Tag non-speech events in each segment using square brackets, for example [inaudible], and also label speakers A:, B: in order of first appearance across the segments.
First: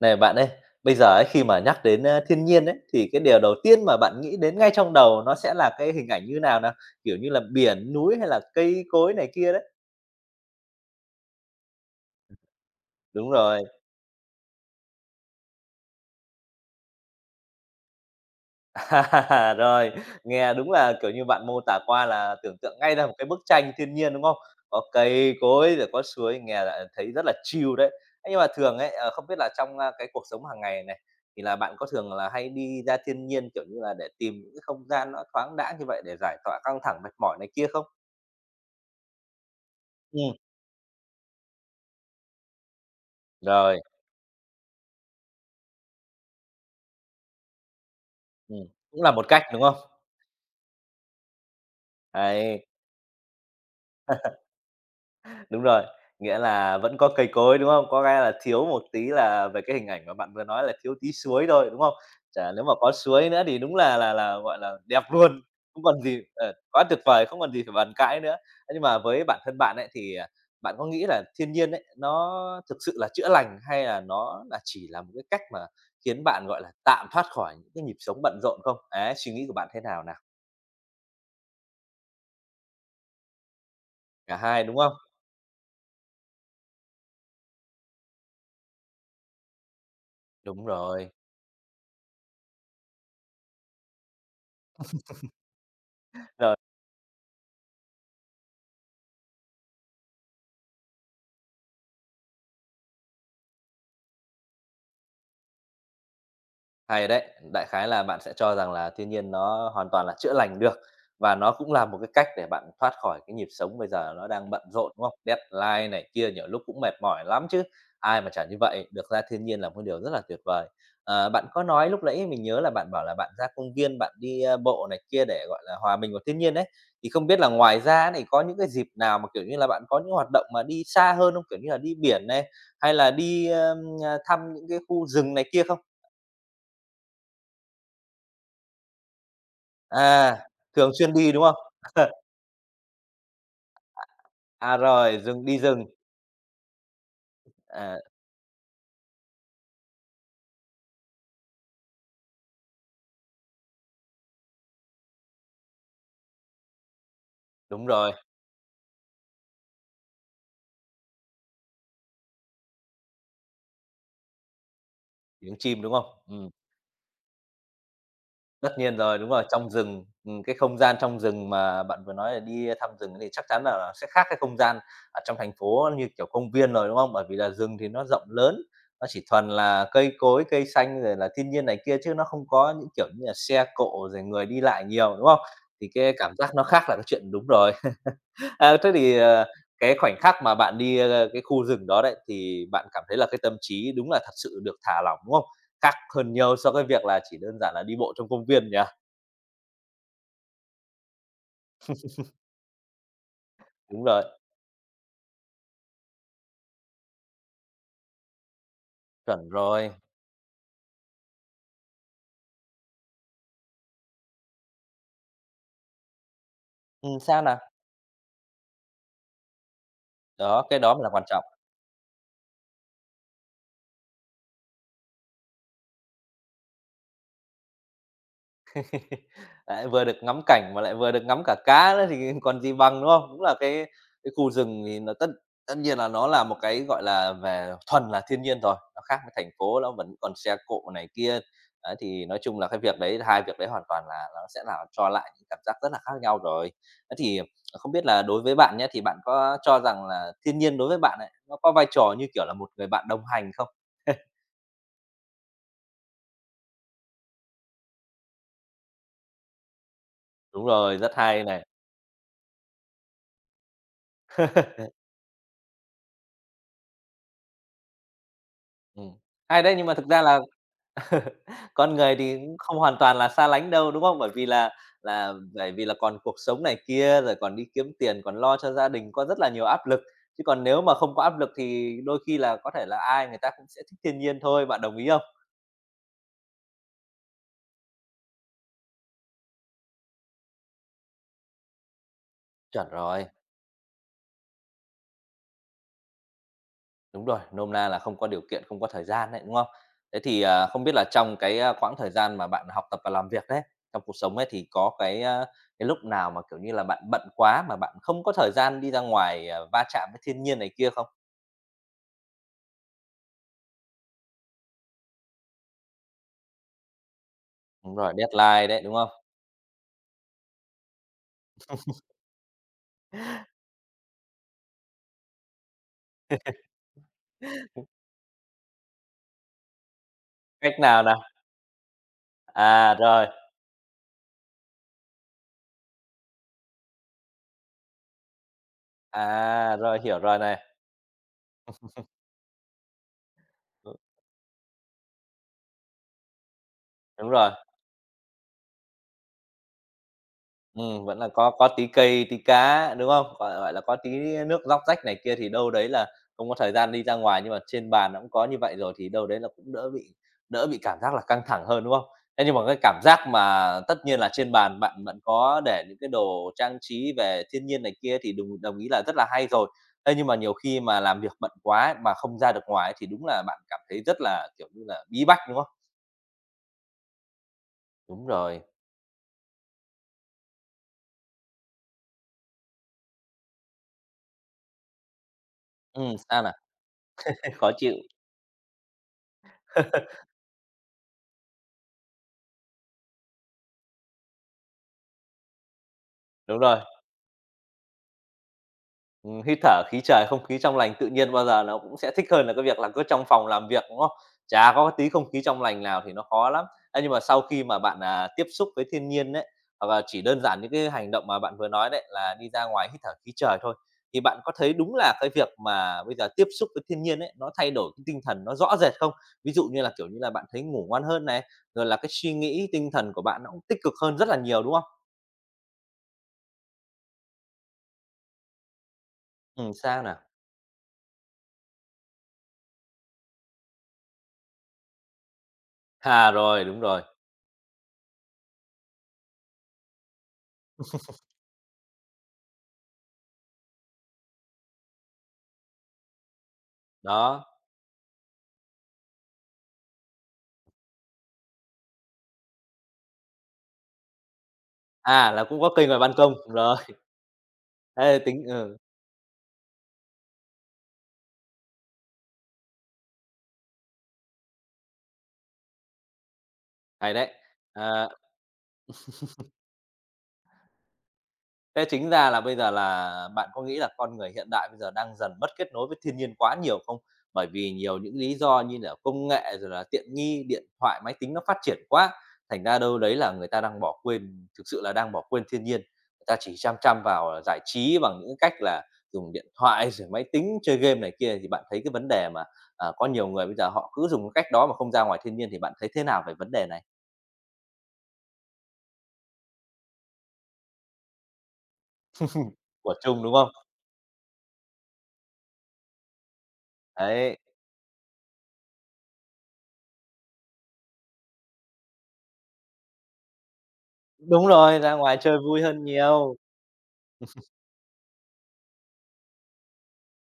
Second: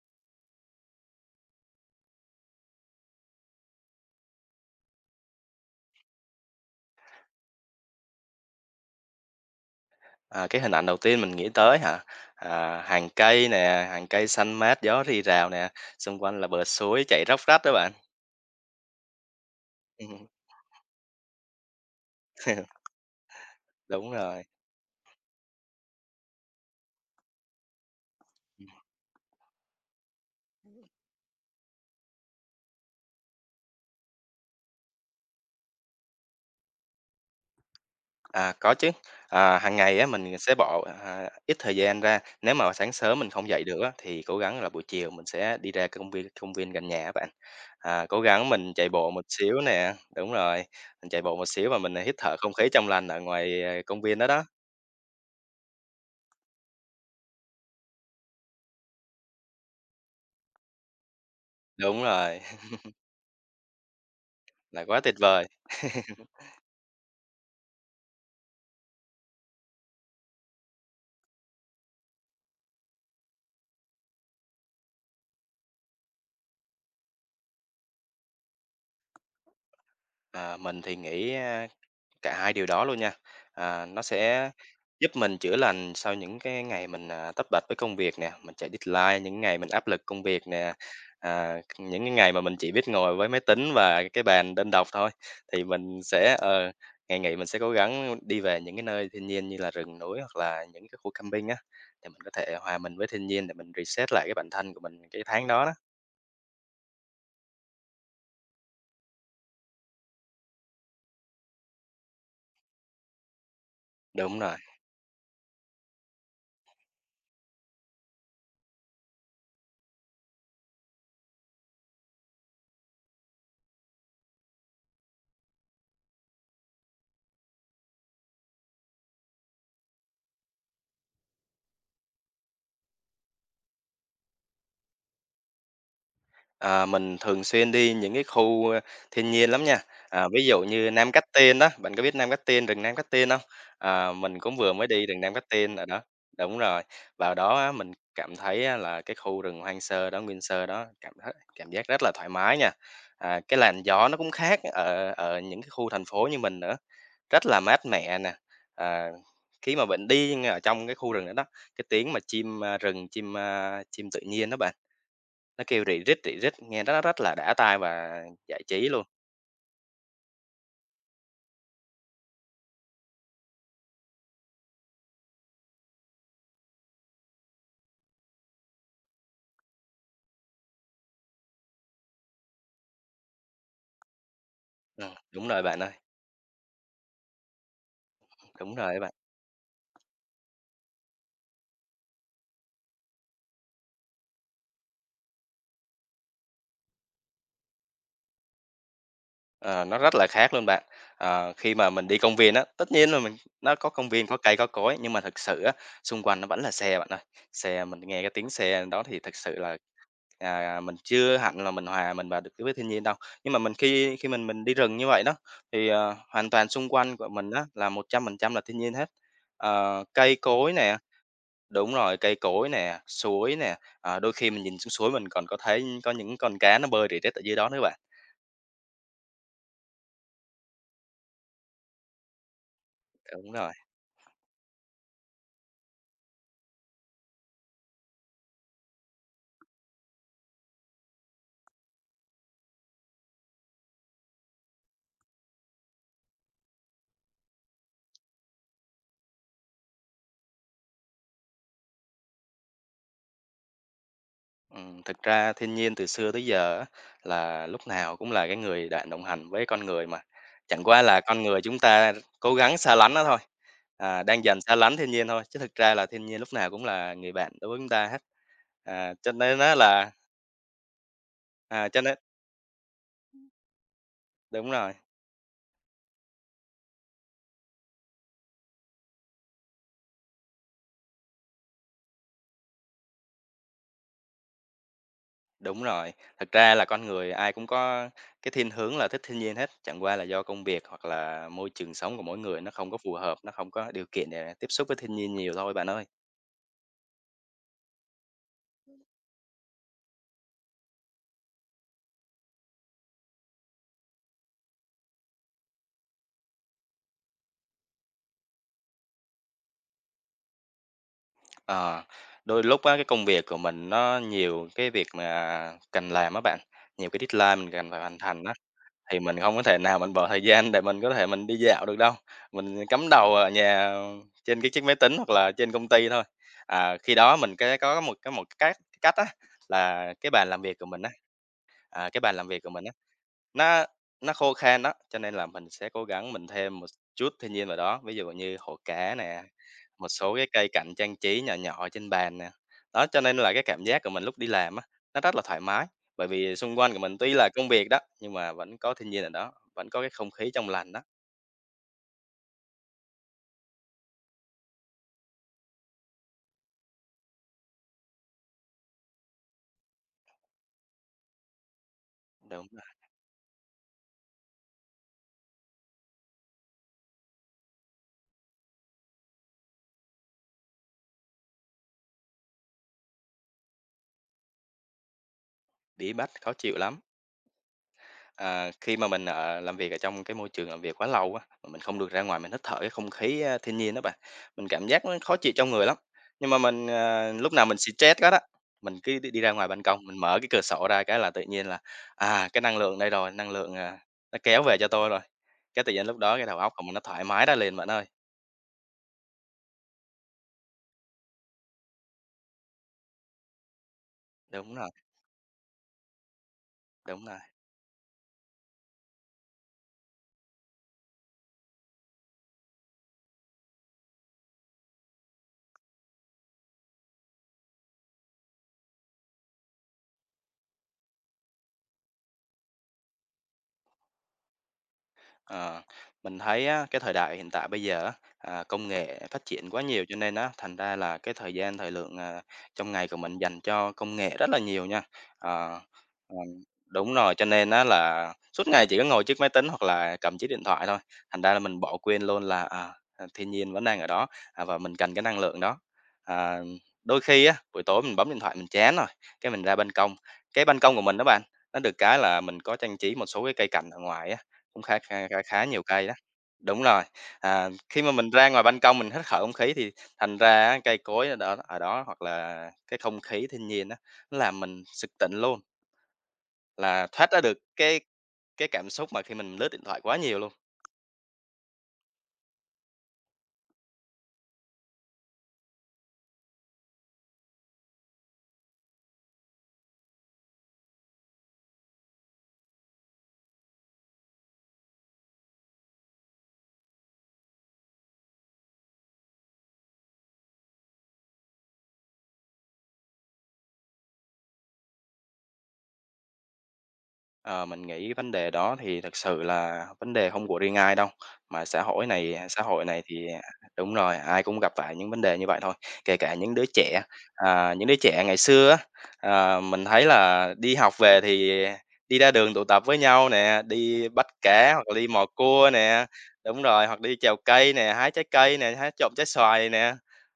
A: Này bạn ơi, bây giờ ấy, khi mà nhắc đến, thiên nhiên ấy, thì cái điều đầu tiên mà bạn nghĩ đến ngay trong đầu nó sẽ là cái hình ảnh như nào nào? Kiểu như là biển, núi hay là cây cối này kia đấy?
B: À, cái hình ảnh đầu tiên mình nghĩ tới hả? À, hàng
A: Đúng
B: cây
A: rồi.
B: nè, hàng cây xanh mát, gió rì rào nè, xung quanh là bờ suối chảy róc rách đó bạn.
A: [laughs] À, rồi,
B: Ừm,
A: nghe đúng là, kiểu như, bạn mô tả qua là tưởng tượng
B: [laughs]
A: ngay ra một cái bức tranh thiên
B: đúng
A: nhiên, đúng không?
B: rồi.
A: Có cây cối rồi có suối, nghe là thấy rất là chill đấy. Thế nhưng mà thường ấy, không biết là trong, cái cuộc sống hàng ngày này, thì là bạn có thường là hay đi ra thiên nhiên, kiểu như là, để tìm những cái không gian nó thoáng đãng như vậy để giải tỏa căng thẳng, mệt mỏi này kia không?
B: À, có chứ. À, hàng ngày á,
A: Ừm,
B: mình sẽ bỏ, ít thời gian ra, nếu mà sáng sớm mình không dậy được
A: rồi,
B: á, thì cố gắng là buổi chiều mình sẽ đi ra công viên gần nhà á bạn. À, cố gắng
A: ừm,
B: mình chạy
A: cũng
B: bộ
A: là
B: một
A: một cách,
B: xíu
A: đúng không?
B: nè, đúng rồi, mình chạy bộ một xíu và mình hít thở không
A: Đấy,
B: khí trong lành ở ngoài, công viên đó đó.
A: đúng rồi, nghĩa là vẫn có cây cối, đúng không? Có cái là thiếu một tí là về cái hình ảnh mà bạn vừa nói là thiếu tí suối thôi, đúng không?
B: Đúng rồi,
A: Chả nếu mà
B: [laughs]
A: có suối nữa thì đúng là, gọi là,
B: là quá
A: đẹp
B: tuyệt
A: luôn,
B: vời.
A: không còn gì quá tuyệt vời, không còn gì phải bàn cãi nữa. Thế nhưng mà với bản thân bạn ấy thì, bạn có nghĩ là thiên nhiên ấy, nó thực sự là chữa lành hay là nó là chỉ là một cái cách mà khiến bạn, gọi là, tạm thoát khỏi những cái nhịp sống bận rộn không? Ấy, suy nghĩ của bạn thế nào nào?
B: À, mình thì nghĩ, cả hai điều đó luôn nha. À, nó
A: Cả
B: sẽ
A: hai, đúng không?
B: giúp mình chữa lành sau những cái ngày mình, tất bật với công việc nè, mình chạy deadline, những ngày mình áp lực công việc
A: Đúng
B: nè,
A: rồi,
B: những cái ngày mà mình chỉ biết ngồi với máy tính và cái bàn đơn độc thôi. Thì mình sẽ,
A: ờ,
B: ngày nghỉ mình sẽ cố gắng đi về những cái nơi thiên nhiên như là rừng núi hoặc là những cái khu camping á, thì mình có thể hòa mình với thiên nhiên để mình reset lại cái bản thân của mình cái tháng đó đó.
A: hay đấy, đại khái là bạn sẽ cho rằng là thiên nhiên nó hoàn toàn là chữa lành được và nó cũng là một cái cách để bạn thoát khỏi cái nhịp sống bây giờ nó
B: Đúng
A: đang
B: rồi.
A: bận rộn, đúng không? Deadline này kia nhiều lúc cũng mệt mỏi lắm chứ, ai mà chả như vậy, được ra thiên nhiên là một điều rất là tuyệt vời. Ờ, bạn có nói lúc nãy mình nhớ là bạn bảo là bạn ra công viên, bạn đi, bộ này kia để, gọi là, hòa mình vào thiên nhiên đấy. Thì không biết là ngoài ra này có những cái dịp nào mà, kiểu như là, bạn có những hoạt động mà đi xa hơn không? Kiểu như là đi biển này, hay là đi, thăm những cái khu rừng này kia không?
B: Ờ, mình thường xuyên đi những cái khu, thiên nhiên lắm nha. À,
A: À,
B: ví dụ như
A: thường
B: Nam
A: xuyên
B: Cát
A: đi, đúng không?
B: Tiên đó, bạn có biết Nam Cát Tiên, rừng Nam Cát Tiên không? Ờ, mình cũng vừa
A: À,
B: mới đi
A: rồi,
B: rừng Nam
A: rừng
B: Cát
A: đi
B: Tiên
A: rừng,
B: rồi đó. Đúng rồi, vào đó á, mình
A: à,
B: cảm thấy á là cái khu rừng hoang sơ đó, nguyên sơ đó, cảm thấy cảm giác rất là thoải mái nha. À, cái làn gió nó cũng khác ở ở những cái khu thành phố như mình nữa, rất là mát
A: đúng rồi,
B: mẻ nè. À, khi mà bạn đi ở trong cái khu rừng đó đó, cái tiếng mà chim, rừng, chim, chim tự nhiên đó bạn,
A: tiếng
B: nó
A: chim,
B: kêu
A: đúng không?
B: rỉ rít, nghe nó rất là đã tai và giải
A: Tất
B: trí
A: nhiên
B: luôn.
A: rồi, đúng rồi, trong rừng, cái không gian trong rừng mà bạn vừa nói là đi thăm rừng thì chắc chắn là sẽ khác cái không gian ở trong thành phố như kiểu công viên rồi, đúng không? Bởi vì là rừng thì nó rộng lớn, nó chỉ thuần là cây cối, cây xanh rồi là thiên nhiên này kia chứ nó không có những, kiểu như là, xe cộ rồi người đi lại nhiều, đúng không?
B: Đúng rồi bạn
A: Thì
B: ơi,
A: cái cảm giác nó khác là cái chuyện đúng rồi.
B: đúng
A: À, thế
B: rồi á bạn.
A: thì, cái khoảnh khắc mà bạn đi, cái khu rừng đó đấy, thì bạn cảm thấy là cái tâm trí đúng là thật sự được thả lỏng, đúng không? Khác hơn nhiều so với việc là chỉ đơn giản là đi bộ trong công viên nhỉ?
B: Ờ, nó rất là khác luôn bạn. Ờ, khi mà mình đi công viên á, tất nhiên là mình nó có
A: Đúng
B: công
A: rồi,
B: viên, có cây, có cối, nhưng mà thực sự á, xung quanh nó vẫn là xe bạn ơi. Xe mình nghe cái tiếng xe đó thì thực
A: chuẩn
B: sự là,
A: rồi.
B: mình chưa hẳn là mình hòa mình vào được với thiên nhiên đâu. Nhưng mà mình khi khi mình đi rừng như vậy đó, thì, hoàn toàn xung quanh của
A: Sao
B: mình
A: nào?
B: á là 100% là thiên nhiên hết. Ờ, cây
A: Đó,
B: cối
A: cái đó
B: nè,
A: mới là quan trọng.
B: đúng rồi, cây cối nè, suối nè, đôi khi mình nhìn xuống suối mình còn có thấy có những con cá nó bơi rỉ rết ở dưới đó nữa bạn.
A: [laughs] Đấy, vừa được ngắm cảnh mà lại vừa được ngắm cả cá nữa thì [laughs] còn gì bằng, đúng không? Đúng
B: Đúng
A: là
B: rồi,
A: cái khu rừng thì nó tất tất nhiên là nó là một cái, gọi là, về thuần là thiên nhiên rồi, nó khác với thành phố, nó vẫn còn xe cộ này kia. Đấy, thì nói chung là cái việc đấy hai việc đấy hoàn toàn là nó sẽ là cho lại những cảm giác rất là khác nhau rồi. Thế thì không biết là đối với bạn nhé thì bạn có cho rằng là thiên nhiên đối với bạn ấy, nó có vai trò như kiểu là một người bạn đồng hành không? [laughs]
B: thực ra thiên nhiên từ xưa tới giờ á, là lúc nào cũng là cái người đã đồng hành với con người mà,
A: Đúng
B: chẳng
A: rồi,
B: qua
A: rất
B: là con
A: hay
B: người
A: này.
B: chúng ta cố gắng xa lánh nó thôi, đang dần xa
A: [laughs]
B: lánh thiên nhiên thôi, chứ thực ra là thiên nhiên lúc nào cũng là người bạn đối với chúng ta hết. À,
A: Ừm,
B: cho nên
A: hay
B: á
A: đấy, nhưng mà thực
B: là
A: ra là
B: à,
A: con
B: cho
A: người
B: nên
A: thì cũng không hoàn toàn là xa lánh đâu, đúng không? Bởi vì
B: đúng
A: là
B: rồi.
A: là bởi vì là còn cuộc sống này kia, rồi còn đi kiếm tiền, còn lo cho gia đình, có rất là nhiều áp lực. Chứ còn nếu mà không có áp lực thì đôi khi là có thể là ai người ta cũng sẽ thích thiên nhiên thôi, bạn đồng ý không?
B: Đúng rồi, thật ra là con người ai cũng có cái thiên hướng là thích thiên nhiên hết, chẳng qua là do công việc hoặc là môi trường sống của mỗi người nó
A: Chuẩn
B: không có phù
A: rồi,
B: hợp, nó không có điều kiện để tiếp xúc với thiên nhiên nhiều thôi bạn ơi.
A: đúng rồi, nôm na là không có điều kiện, không có thời gian đấy, đúng không? Thế thì, không biết là trong cái, quãng thời gian mà bạn học tập và làm việc đấy, trong cuộc sống ấy thì có cái lúc nào mà, kiểu như là, bạn bận quá mà bạn không có thời gian đi ra ngoài, va chạm với thiên nhiên này kia không?
B: Ờ, đôi lúc á, cái công việc của mình nó nhiều cái việc mà cần làm á bạn, nhiều cái deadline mình cần
A: Đúng
B: phải
A: rồi,
B: hoàn thành á,
A: deadline đấy, đúng không?
B: thì mình không có thể nào mình bỏ thời gian để mình có thể đi dạo được đâu. Mình cắm đầu ở nhà trên cái chiếc máy tính hoặc là trên công ty thôi. À, khi đó mình
A: [laughs]
B: có một cái cách cách á là cái bàn làm việc
A: Cách
B: của mình.
A: nào nào?
B: À, cái bàn làm việc của mình á,
A: À, rồi,
B: nó nó khô khan đó, cho nên là mình sẽ cố gắng mình thêm một chút thiên nhiên vào đó, ví dụ như hồ cá nè,
A: à, rồi,
B: một
A: hiểu
B: số
A: rồi
B: cái
A: này.
B: cây cảnh trang trí nhỏ nhỏ trên bàn nè. Đó, cho nên là cái cảm
A: Đ
B: giác của mình lúc đi làm á, nó rất là thoải mái, bởi vì xung quanh của mình
A: Đúng
B: tuy là
A: rồi.
B: công việc đó, nhưng mà vẫn có thiên nhiên ở đó, vẫn có cái không khí trong lành đó.
A: Vẫn là có tí cây, tí cá, đúng không? Gọi gọi là, có tí nước róc rách này kia thì đâu đấy là không có thời gian đi ra ngoài, nhưng mà trên bàn nó cũng có như vậy rồi thì đâu đấy là cũng đỡ bị cảm giác là căng thẳng hơn, đúng không? Thế nhưng mà
B: Đúng
A: cái
B: rồi,
A: cảm giác mà tất nhiên là trên bàn bạn bạn có để những cái đồ trang trí về thiên nhiên này kia thì đồng đồng ý là rất là hay rồi. Thế nhưng mà nhiều khi mà làm việc bận quá ấy, mà không ra được ngoài ấy thì đúng là bạn cảm thấy rất là, kiểu như là, bí bách, đúng không?
B: bí bách, khó chịu lắm.
A: Đúng rồi.
B: Ờ, khi mà mình, làm việc ở trong cái môi trường làm việc quá lâu á, mà mình không được ra ngoài mình hít thở cái không khí, thiên nhiên đó bạn, mình cảm giác nó khó chịu trong người lắm.
A: Sao
B: Nhưng
A: nào?
B: mà mình, lúc
A: [laughs]
B: nào
A: Khó
B: mình
A: chịu.
B: stress hết đó, mình cứ đi đi ra ngoài ban công, mình
A: [laughs]
B: mở cái cửa sổ ra cái là tự nhiên là, cái năng lượng đây rồi, năng lượng, nó kéo về cho tôi rồi. Cái tự nhiên lúc đó cái đầu
A: Đúng
B: óc
A: rồi.
B: của mình nó thoải mái ra liền bạn ơi.
A: Hít thở khí trời, không khí trong lành tự nhiên bao giờ nó cũng sẽ thích hơn là cái việc là cứ trong phòng làm việc, đúng không? Chả
B: Đúng rồi,
A: có tí không khí trong lành nào thì nó khó lắm. Thế nhưng mà
B: đúng rồi.
A: sau khi mà bạn, tiếp xúc với thiên nhiên đấy hoặc là chỉ đơn giản những cái hành động mà bạn vừa nói đấy là đi ra ngoài hít thở khí trời thôi, thì bạn có thấy đúng là cái việc mà bây giờ tiếp xúc với thiên nhiên ấy, nó thay đổi cái tinh thần nó rõ rệt không? Ví dụ như là, kiểu như là, bạn thấy ngủ ngon hơn này, rồi là cái suy nghĩ tinh thần của bạn nó cũng tích cực hơn rất là nhiều, đúng không?
B: Ờ, mình thấy á, cái thời đại hiện tại bây giờ á, công nghệ phát triển
A: Ừ,
B: quá
A: sao
B: nhiều cho
A: nào?
B: nên á, thành ra là cái thời gian, thời lượng, trong ngày của mình dành cho công nghệ rất là nhiều nha. Ờ,
A: À,
B: ừm,
A: rồi, đúng rồi,
B: đúng rồi, cho nên á là suốt ngày chỉ có ngồi trước máy tính hoặc là cầm chiếc điện thoại thôi, thành ra là mình bỏ quên luôn là, thiên nhiên vẫn đang ở đó, và mình cần cái năng lượng đó. À, đôi khi
A: đó.
B: á, buổi tối mình bấm điện thoại mình chán rồi, cái mình ra ban công, cái ban công của mình đó bạn, nó được cái là mình có trang trí một số cái cây cảnh ở ngoài á. Cũng khá khá
A: À,
B: khá
A: là cũng
B: khá
A: có
B: nhiều
A: cây ngoài
B: cây
A: ban
B: đó.
A: công, rồi,
B: Đúng rồi,
A: [laughs]
B: khi mà
A: thế thì
B: mình
A: tính
B: ra ngoài ban công mình hít thở không khí thì thành ra á, cây cối ở đó hoặc là cái không khí thiên nhiên á, nó làm mình sực tỉnh luôn, là
A: hay
B: thoát
A: đấy.
B: ra được
A: Ờ,
B: cái cảm xúc mà khi mình lướt điện thoại quá nhiều luôn.
A: thế chính ra là bây giờ là bạn có nghĩ là con người hiện đại bây giờ đang dần mất kết nối với thiên nhiên quá nhiều không? Bởi vì nhiều những lý do như là công nghệ rồi là tiện nghi, điện thoại, máy tính nó phát triển quá, thành ra đâu đấy là người ta đang bỏ quên thực sự là đang bỏ quên thiên nhiên. Người ta chỉ chăm chăm vào, giải trí bằng những cách là dùng điện thoại [laughs] rồi máy tính, chơi game này kia, thì bạn thấy cái vấn đề mà, có nhiều người bây giờ họ cứ dùng cái cách đó mà không ra ngoài thiên nhiên thì bạn thấy thế nào về vấn đề này?
B: Ờ, mình nghĩ vấn đề đó thì thực sự là vấn đề không của riêng ai đâu, mà xã hội
A: Của
B: này
A: chung,
B: thì
A: đúng không?
B: đúng rồi, ai cũng gặp phải những vấn đề như vậy thôi, kể cả những đứa trẻ.
A: Đấy,
B: À, những đứa trẻ ngày xưa á, mình thấy là đi học về thì đi ra đường tụ tập với nhau nè, đi bắt
A: đúng
B: cá
A: rồi,
B: hoặc
A: ra
B: là đi
A: ngoài
B: mò
A: chơi vui
B: cua
A: hơn
B: nè,
A: nhiều,
B: đúng rồi, hoặc đi trèo cây nè, hái trái cây nè, hái trộm trái xoài nè.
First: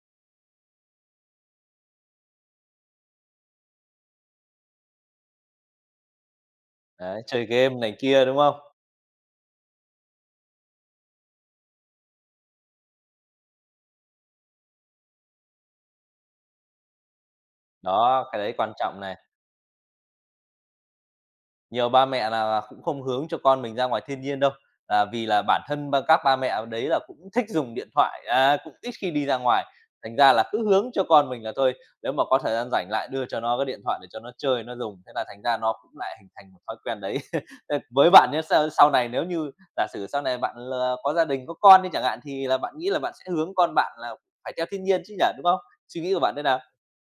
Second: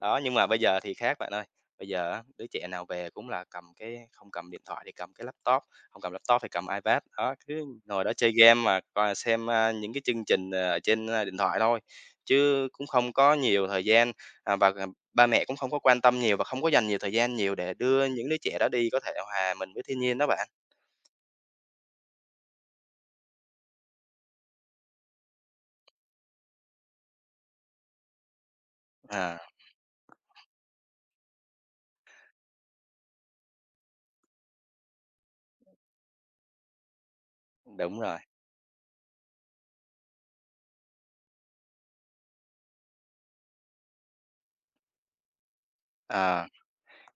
B: Đó, nhưng mà bây giờ thì khác bạn ơi. Bây giờ á, đứa trẻ nào về cũng là cầm cái không cầm điện thoại thì cầm cái laptop, không cầm laptop thì cầm iPad,
A: đấy,
B: đó,
A: chơi
B: cứ
A: game này
B: ngồi đó
A: kia,
B: chơi
A: đúng
B: game
A: không?
B: mà coi xem, những cái chương trình, ở trên, điện thoại thôi, chứ cũng không có nhiều thời gian, và, ba mẹ cũng không có quan tâm nhiều và không có dành nhiều thời gian nhiều để đưa những
A: Đó,
B: đứa
A: cái đấy
B: trẻ đó
A: quan
B: đi có
A: trọng
B: thể
A: này.
B: hòa mình với thiên nhiên đó bạn.
A: Nhiều ba mẹ là cũng không hướng cho con mình ra ngoài thiên nhiên đâu, là vì là bản thân các ba mẹ đấy là cũng thích dùng điện thoại, cũng ít khi đi
B: Ờ,
A: ra ngoài. Thành ra là cứ hướng cho con mình là thôi, nếu mà có thời gian rảnh lại đưa cho nó cái điện thoại để cho nó chơi, nó dùng, thế là thành ra nó cũng lại hình thành một thói quen đấy. [laughs] Ờ,
B: đúng
A: với
B: rồi,
A: bạn nhá, sau sau này nếu như giả sử sau này bạn là có gia đình, có con đi chẳng hạn, thì là bạn nghĩ là bạn sẽ hướng con bạn là phải theo thiên nhiên chứ nhỉ, đúng không? Suy nghĩ của bạn thế
B: ờ.
A: nào?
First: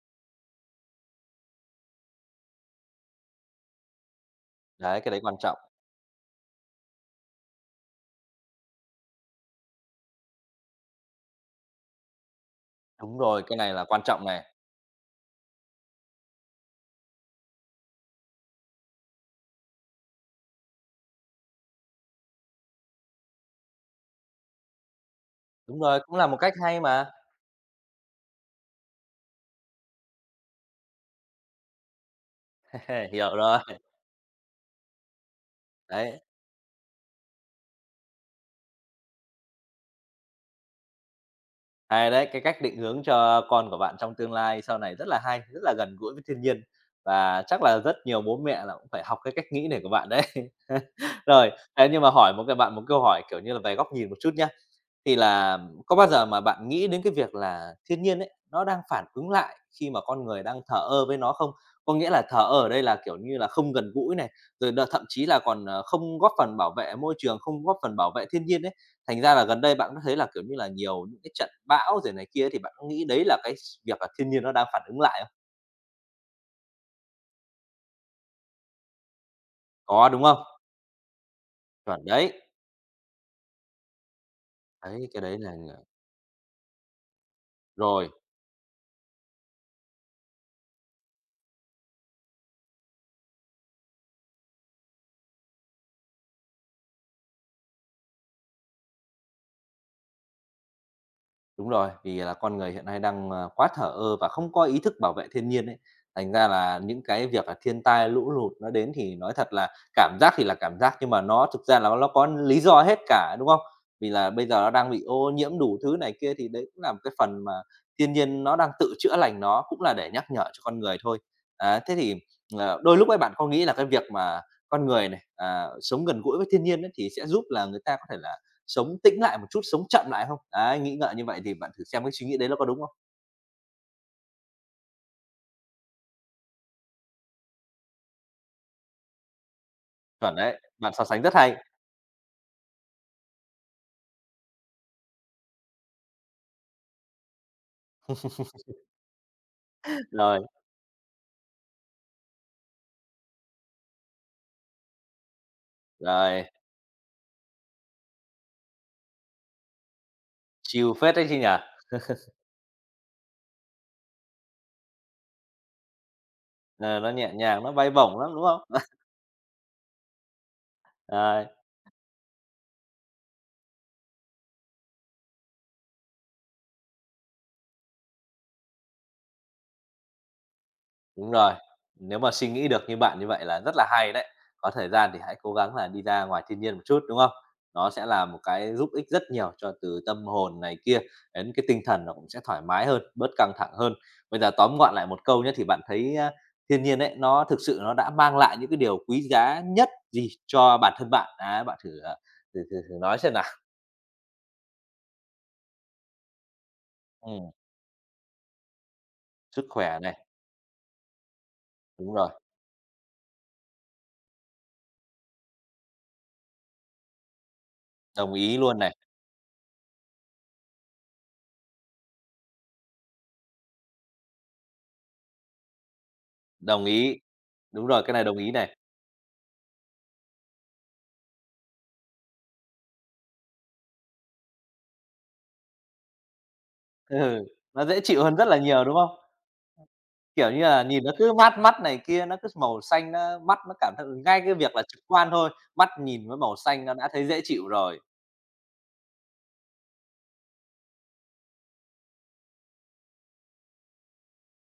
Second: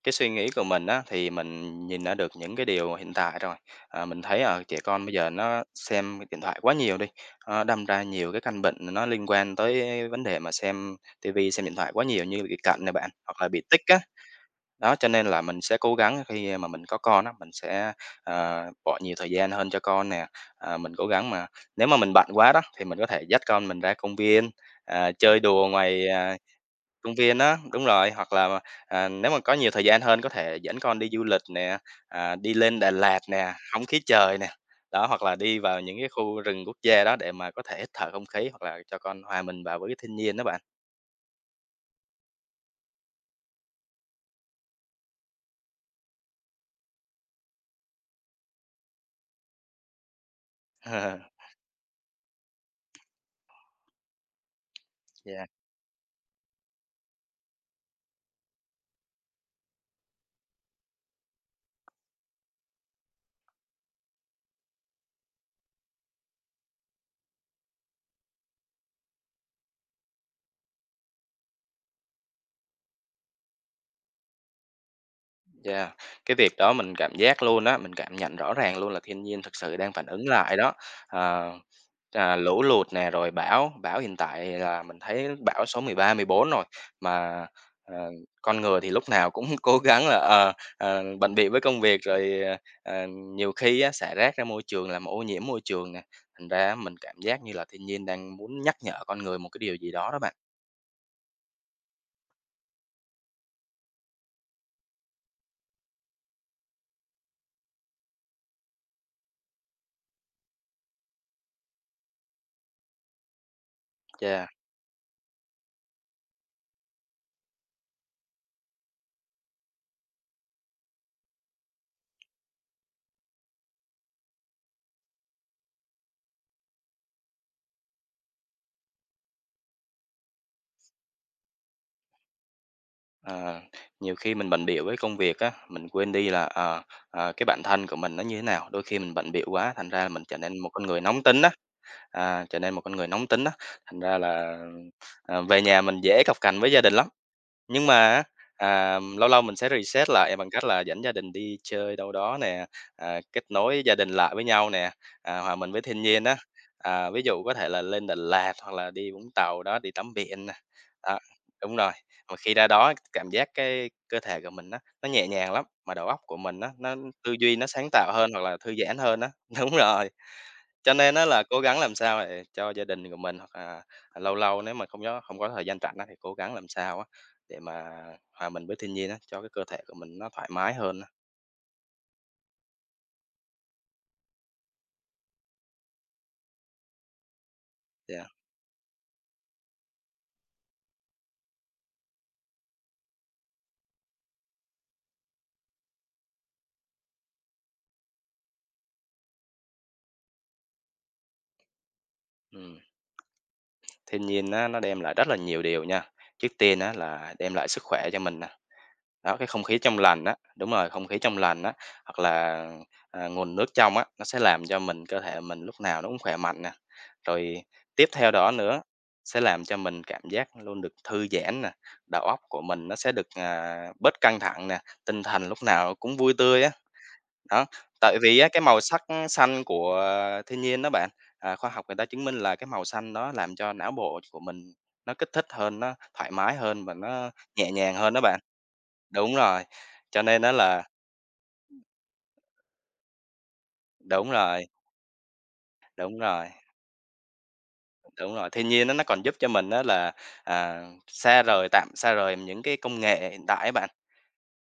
B: Cái suy nghĩ của mình á, thì mình nhìn ra được những cái điều hiện tại rồi. À, mình thấy, ở trẻ
A: Đấy,
B: con
A: cái
B: bây
A: đấy
B: giờ
A: quan trọng.
B: nó xem cái điện thoại quá nhiều đi, nó đâm ra nhiều cái căn bệnh nó liên quan tới vấn đề mà xem tivi xem điện thoại quá nhiều như bị cận này bạn,
A: Đúng
B: hoặc
A: rồi,
B: là
A: cái
B: bị
A: này
B: tic
A: là
B: á.
A: quan trọng này.
B: Đó, cho nên là mình sẽ cố gắng khi mà mình có con á, mình sẽ, bỏ nhiều thời gian hơn cho con nè. À, mình cố gắng mà nếu mà mình bận quá đó, thì mình có thể dắt con mình ra công viên, chơi đùa
A: Đúng rồi,
B: ngoài,
A: cũng là một cách hay mà.
B: công viên á, đúng rồi, hoặc là, nếu mà có nhiều thời gian hơn có thể dẫn con đi du lịch nè, đi lên Đà
A: Hề,
B: Lạt
A: hiểu
B: nè,
A: rồi.
B: không khí trời nè, đó, hoặc là đi vào những cái
A: Đấy,
B: khu rừng quốc gia đó để mà có thể hít thở không khí, hoặc là cho con hòa mình vào với cái thiên nhiên đó bạn.
A: hay đấy, cái cách định hướng cho con của bạn trong tương lai sau này rất là hay, rất là gần gũi với thiên nhiên và chắc là rất nhiều bố mẹ là cũng phải học cái cách nghĩ này của bạn đấy. [laughs]
B: [laughs]
A: Rồi, thế nhưng mà hỏi một cái bạn một câu hỏi, kiểu như là, về góc nhìn một chút nhá. Thì
B: Yeah.
A: là có bao giờ mà bạn nghĩ đến cái việc là thiên nhiên ấy, nó đang phản ứng lại khi mà con người đang thờ ơ với nó không? Có nghĩa là thờ ơ ở đây là, kiểu như là, không gần gũi này, rồi thậm chí là còn, không góp phần bảo vệ môi trường, không góp phần bảo vệ thiên nhiên ấy. Thành ra là gần đây bạn có thấy là, kiểu như là, nhiều những cái trận bão rồi này kia thì bạn có nghĩ đấy là cái việc là thiên nhiên nó đang phản ứng lại không?
B: Dạ, cái việc đó mình cảm giác luôn á, mình cảm nhận rõ ràng luôn là thiên nhiên thực sự đang phản
A: Có, đúng
B: ứng
A: không?
B: lại đó. Ờ,
A: Chuẩn đấy.
B: Lũ lụt nè, rồi bão, bão hiện tại là mình
A: Đấy, cái
B: thấy
A: đấy là
B: bão số 13 14 rồi mà ờ,
A: rồi.
B: con người thì lúc nào cũng [laughs] cố gắng là bận bịu với công việc rồi ờ, nhiều khi á, xả rác ra môi trường làm ô nhiễm môi trường nè. Thành ra mình cảm giác như là thiên nhiên đang muốn nhắc nhở con người một cái điều gì đó đó bạn.
A: Đúng rồi, vì là con người hiện nay đang, quá thờ ơ và không có ý thức bảo vệ thiên nhiên ấy. Thành ra là những cái việc là thiên tai, lũ lụt nó đến thì nói thật là cảm giác thì là cảm giác, nhưng mà nó thực ra là nó có lý do hết cả, đúng không? Vì là bây
B: Yeah.
A: giờ nó đang bị ô nhiễm đủ thứ này kia, thì đấy cũng là một cái phần mà thiên nhiên nó đang tự chữa lành nó, cũng là để nhắc nhở cho con người thôi. Á, thế thì, đôi lúc ấy bạn có nghĩ là cái việc mà con người này, sống gần gũi với thiên nhiên ấy, thì sẽ giúp là người ta có thể là sống tĩnh lại một chút, sống chậm lại không? Đấy, nghĩ ngợi như vậy thì bạn thử xem cái suy nghĩ đấy nó có đúng không?
B: À, nhiều khi mình bận bịu với công việc á, mình quên đi là, cái bản thân của mình nó như thế nào. Đôi khi mình bận bịu quá, thành ra là mình trở
A: Chuẩn
B: nên
A: đấy,
B: một con
A: bạn
B: người
A: so
B: nóng
A: sánh rất
B: tính á,
A: hay.
B: à, trở nên một con người nóng tính á, thành ra là, về nhà mình dễ cọc cành với gia đình lắm. Nhưng mà á, à, lâu lâu mình sẽ reset lại
A: Rồi,
B: bằng cách là dẫn gia đình đi chơi đâu đó nè, à, kết nối gia đình lại với nhau nè, à, hòa mình với thiên nhiên á.
A: rồi,
B: À, ví dụ có thể là lên Đà Lạt hoặc là đi Vũng Tàu đó, đi tắm biển nè.
A: chiều phết
B: Đó,
A: đấy chứ nhỉ?
B: đúng rồi, mà khi ra đó cảm giác cái cơ thể của mình á, nó nhẹ nhàng lắm, mà đầu óc của mình á, nó
A: Ờ, nó nhẹ
B: tư duy
A: nhàng,
B: nó
A: nó
B: sáng
A: bay
B: tạo
A: bổng
B: hơn
A: lắm,
B: hoặc
A: đúng
B: là
A: không?
B: thư giãn
A: [laughs]
B: hơn á. [laughs] Đúng rồi. Cho nên á là
A: Rồi.
B: cố gắng làm sao để cho gia đình của mình hoặc là à, lâu lâu nếu mà không có thời gian rảnh á, thì cố gắng làm sao á để mà hòa mình với thiên nhiên á, cho cái cơ thể của mình nó thoải mái hơn á.
A: Đúng rồi, nếu mà suy nghĩ được như bạn như vậy là rất là hay đấy. Có thời gian thì hãy cố gắng là đi ra ngoài thiên nhiên một chút, đúng không? Nó sẽ là
B: Yeah,
A: một cái giúp ích rất nhiều cho từ tâm hồn này kia đến cái tinh thần nó cũng sẽ thoải mái hơn, bớt căng thẳng hơn. Bây giờ tóm gọn lại một câu nhé, thì bạn thấy, a, thiên nhiên ấy, nó thực sự nó đã mang lại những cái điều quý giá nhất gì cho bản thân bạn? Á, bạn thử, thử
B: ừm.
A: thử thử nói xem nào.
B: Thiên nhiên á, nó đem lại rất là nhiều điều nha. Trước tiên á, là
A: Ừm,
B: đem lại sức khỏe cho mình nè. Đó, cái không
A: sức
B: khí trong
A: khỏe này,
B: lành á, đúng rồi, không khí trong lành á,
A: đúng
B: hoặc
A: rồi,
B: là, à, nguồn nước trong á, nó sẽ làm cho mình cơ thể mình lúc nào nó cũng khỏe mạnh nè. Rồi tiếp theo
A: đồng
B: đó
A: ý luôn
B: nữa,
A: này,
B: sẽ làm cho mình cảm giác luôn được thư giãn nè, đầu óc của mình nó sẽ được, à, bớt căng thẳng nè, tinh thần lúc nào cũng vui tươi á.
A: đồng ý.
B: Đó,
A: Đúng rồi, cái
B: tại
A: này
B: vì
A: đồng
B: á
A: ý
B: cái
A: này.
B: màu sắc xanh của thiên nhiên đó bạn, à, khoa học người ta chứng minh là cái màu xanh đó làm cho não bộ của mình nó kích thích hơn, nó thoải mái hơn và nó
A: Ừ,
B: nhẹ
A: nó
B: nhàng
A: dễ
B: hơn đó
A: chịu hơn
B: bạn.
A: rất là nhiều, đúng không?
B: Đúng rồi, cho nên
A: Kiểu
B: á
A: như
B: là
A: là, nhìn nó cứ mát mắt này kia, nó cứ màu xanh nó mắt nó cảm thấy ừ,
B: đúng
A: ngay cái
B: rồi,
A: việc là trực quan thôi, mắt
B: đúng
A: nhìn với
B: rồi,
A: màu xanh nó đã thấy dễ chịu rồi.
B: đúng rồi, thiên nhiên á nó còn giúp cho mình đó là, à, xa rời tạm xa rời những cái công nghệ hiện tại á bạn.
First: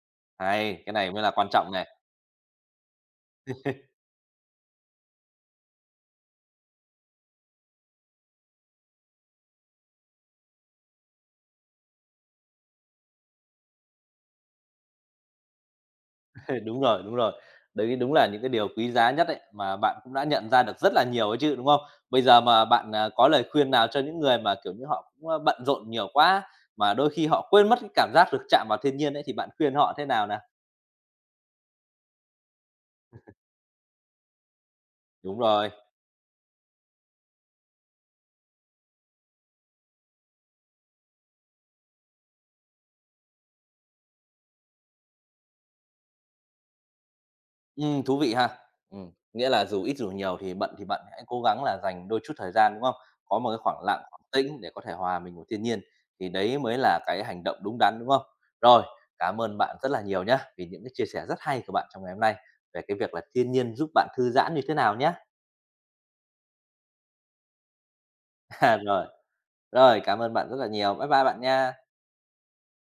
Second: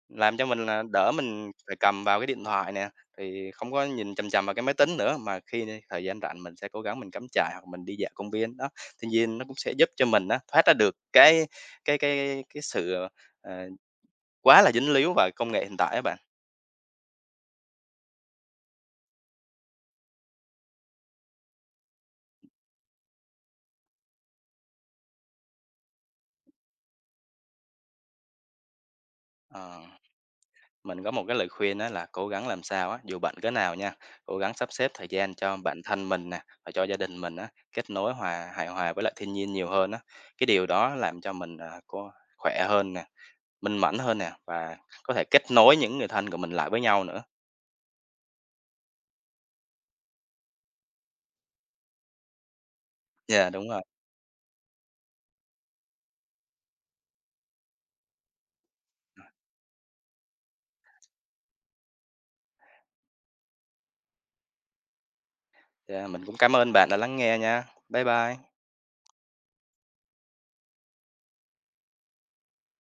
B: Làm cho mình là
A: Hay, cái
B: đỡ
A: này mới là quan
B: mình
A: trọng
B: phải
A: này.
B: cầm vào cái điện thoại nè, thì không có nhìn chằm chằm vào cái máy tính nữa, mà khi đi thời gian rảnh mình sẽ cố gắng mình cắm trại hoặc mình đi dạo công viên, đó. Tuy nhiên nó cũng sẽ giúp cho mình á, thoát ra được cái cái sự, ờ, quá là dính líu vào công nghệ hiện tại các bạn.
A: [laughs] Đúng rồi, đúng rồi. Đấy đúng là những cái điều quý giá nhất ấy, mà bạn cũng đã nhận ra được rất là nhiều ấy chứ, đúng không? Bây giờ mà bạn, có lời khuyên nào cho những người mà, kiểu như, họ cũng, bận rộn nhiều quá, mà đôi khi họ quên mất cái cảm giác được chạm vào thiên nhiên ấy, thì bạn khuyên
B: Ờ,
A: họ thế nào nè?
B: mình có một cái lời khuyên đó là cố gắng làm sao á, dù bận cỡ nào nha, cố gắng sắp xếp thời gian
A: Đúng
B: cho
A: rồi.
B: bản thân mình nè, và cho gia đình mình á, kết nối hòa hài hòa với lại thiên nhiên nhiều hơn á. Cái điều đó làm cho mình, à, có khỏe hơn nè. Minh mẫn hơn nè, và có thể kết nối những người thân của mình lại với nhau nữa.
A: Thú vị ha. Nghĩa là dù ít dù nhiều thì bận, hãy cố gắng là dành đôi chút thời gian, đúng không? Có
B: Yeah,
A: một cái
B: đúng rồi.
A: khoảng lặng, khoảng tĩnh để có thể hòa mình vào thiên nhiên, thì đấy mới là cái hành động đúng đắn, đúng không? Rồi, cảm ơn bạn rất là nhiều nhá, vì những cái chia sẻ rất hay của bạn trong ngày hôm nay về cái việc là thiên nhiên giúp bạn thư giãn như thế nào nhá.
B: Yeah, mình cũng cảm ơn bạn đã lắng nghe nha. Bye bye.
A: [laughs] Rồi, rồi, cảm ơn bạn rất là nhiều. Bye bye bạn nha.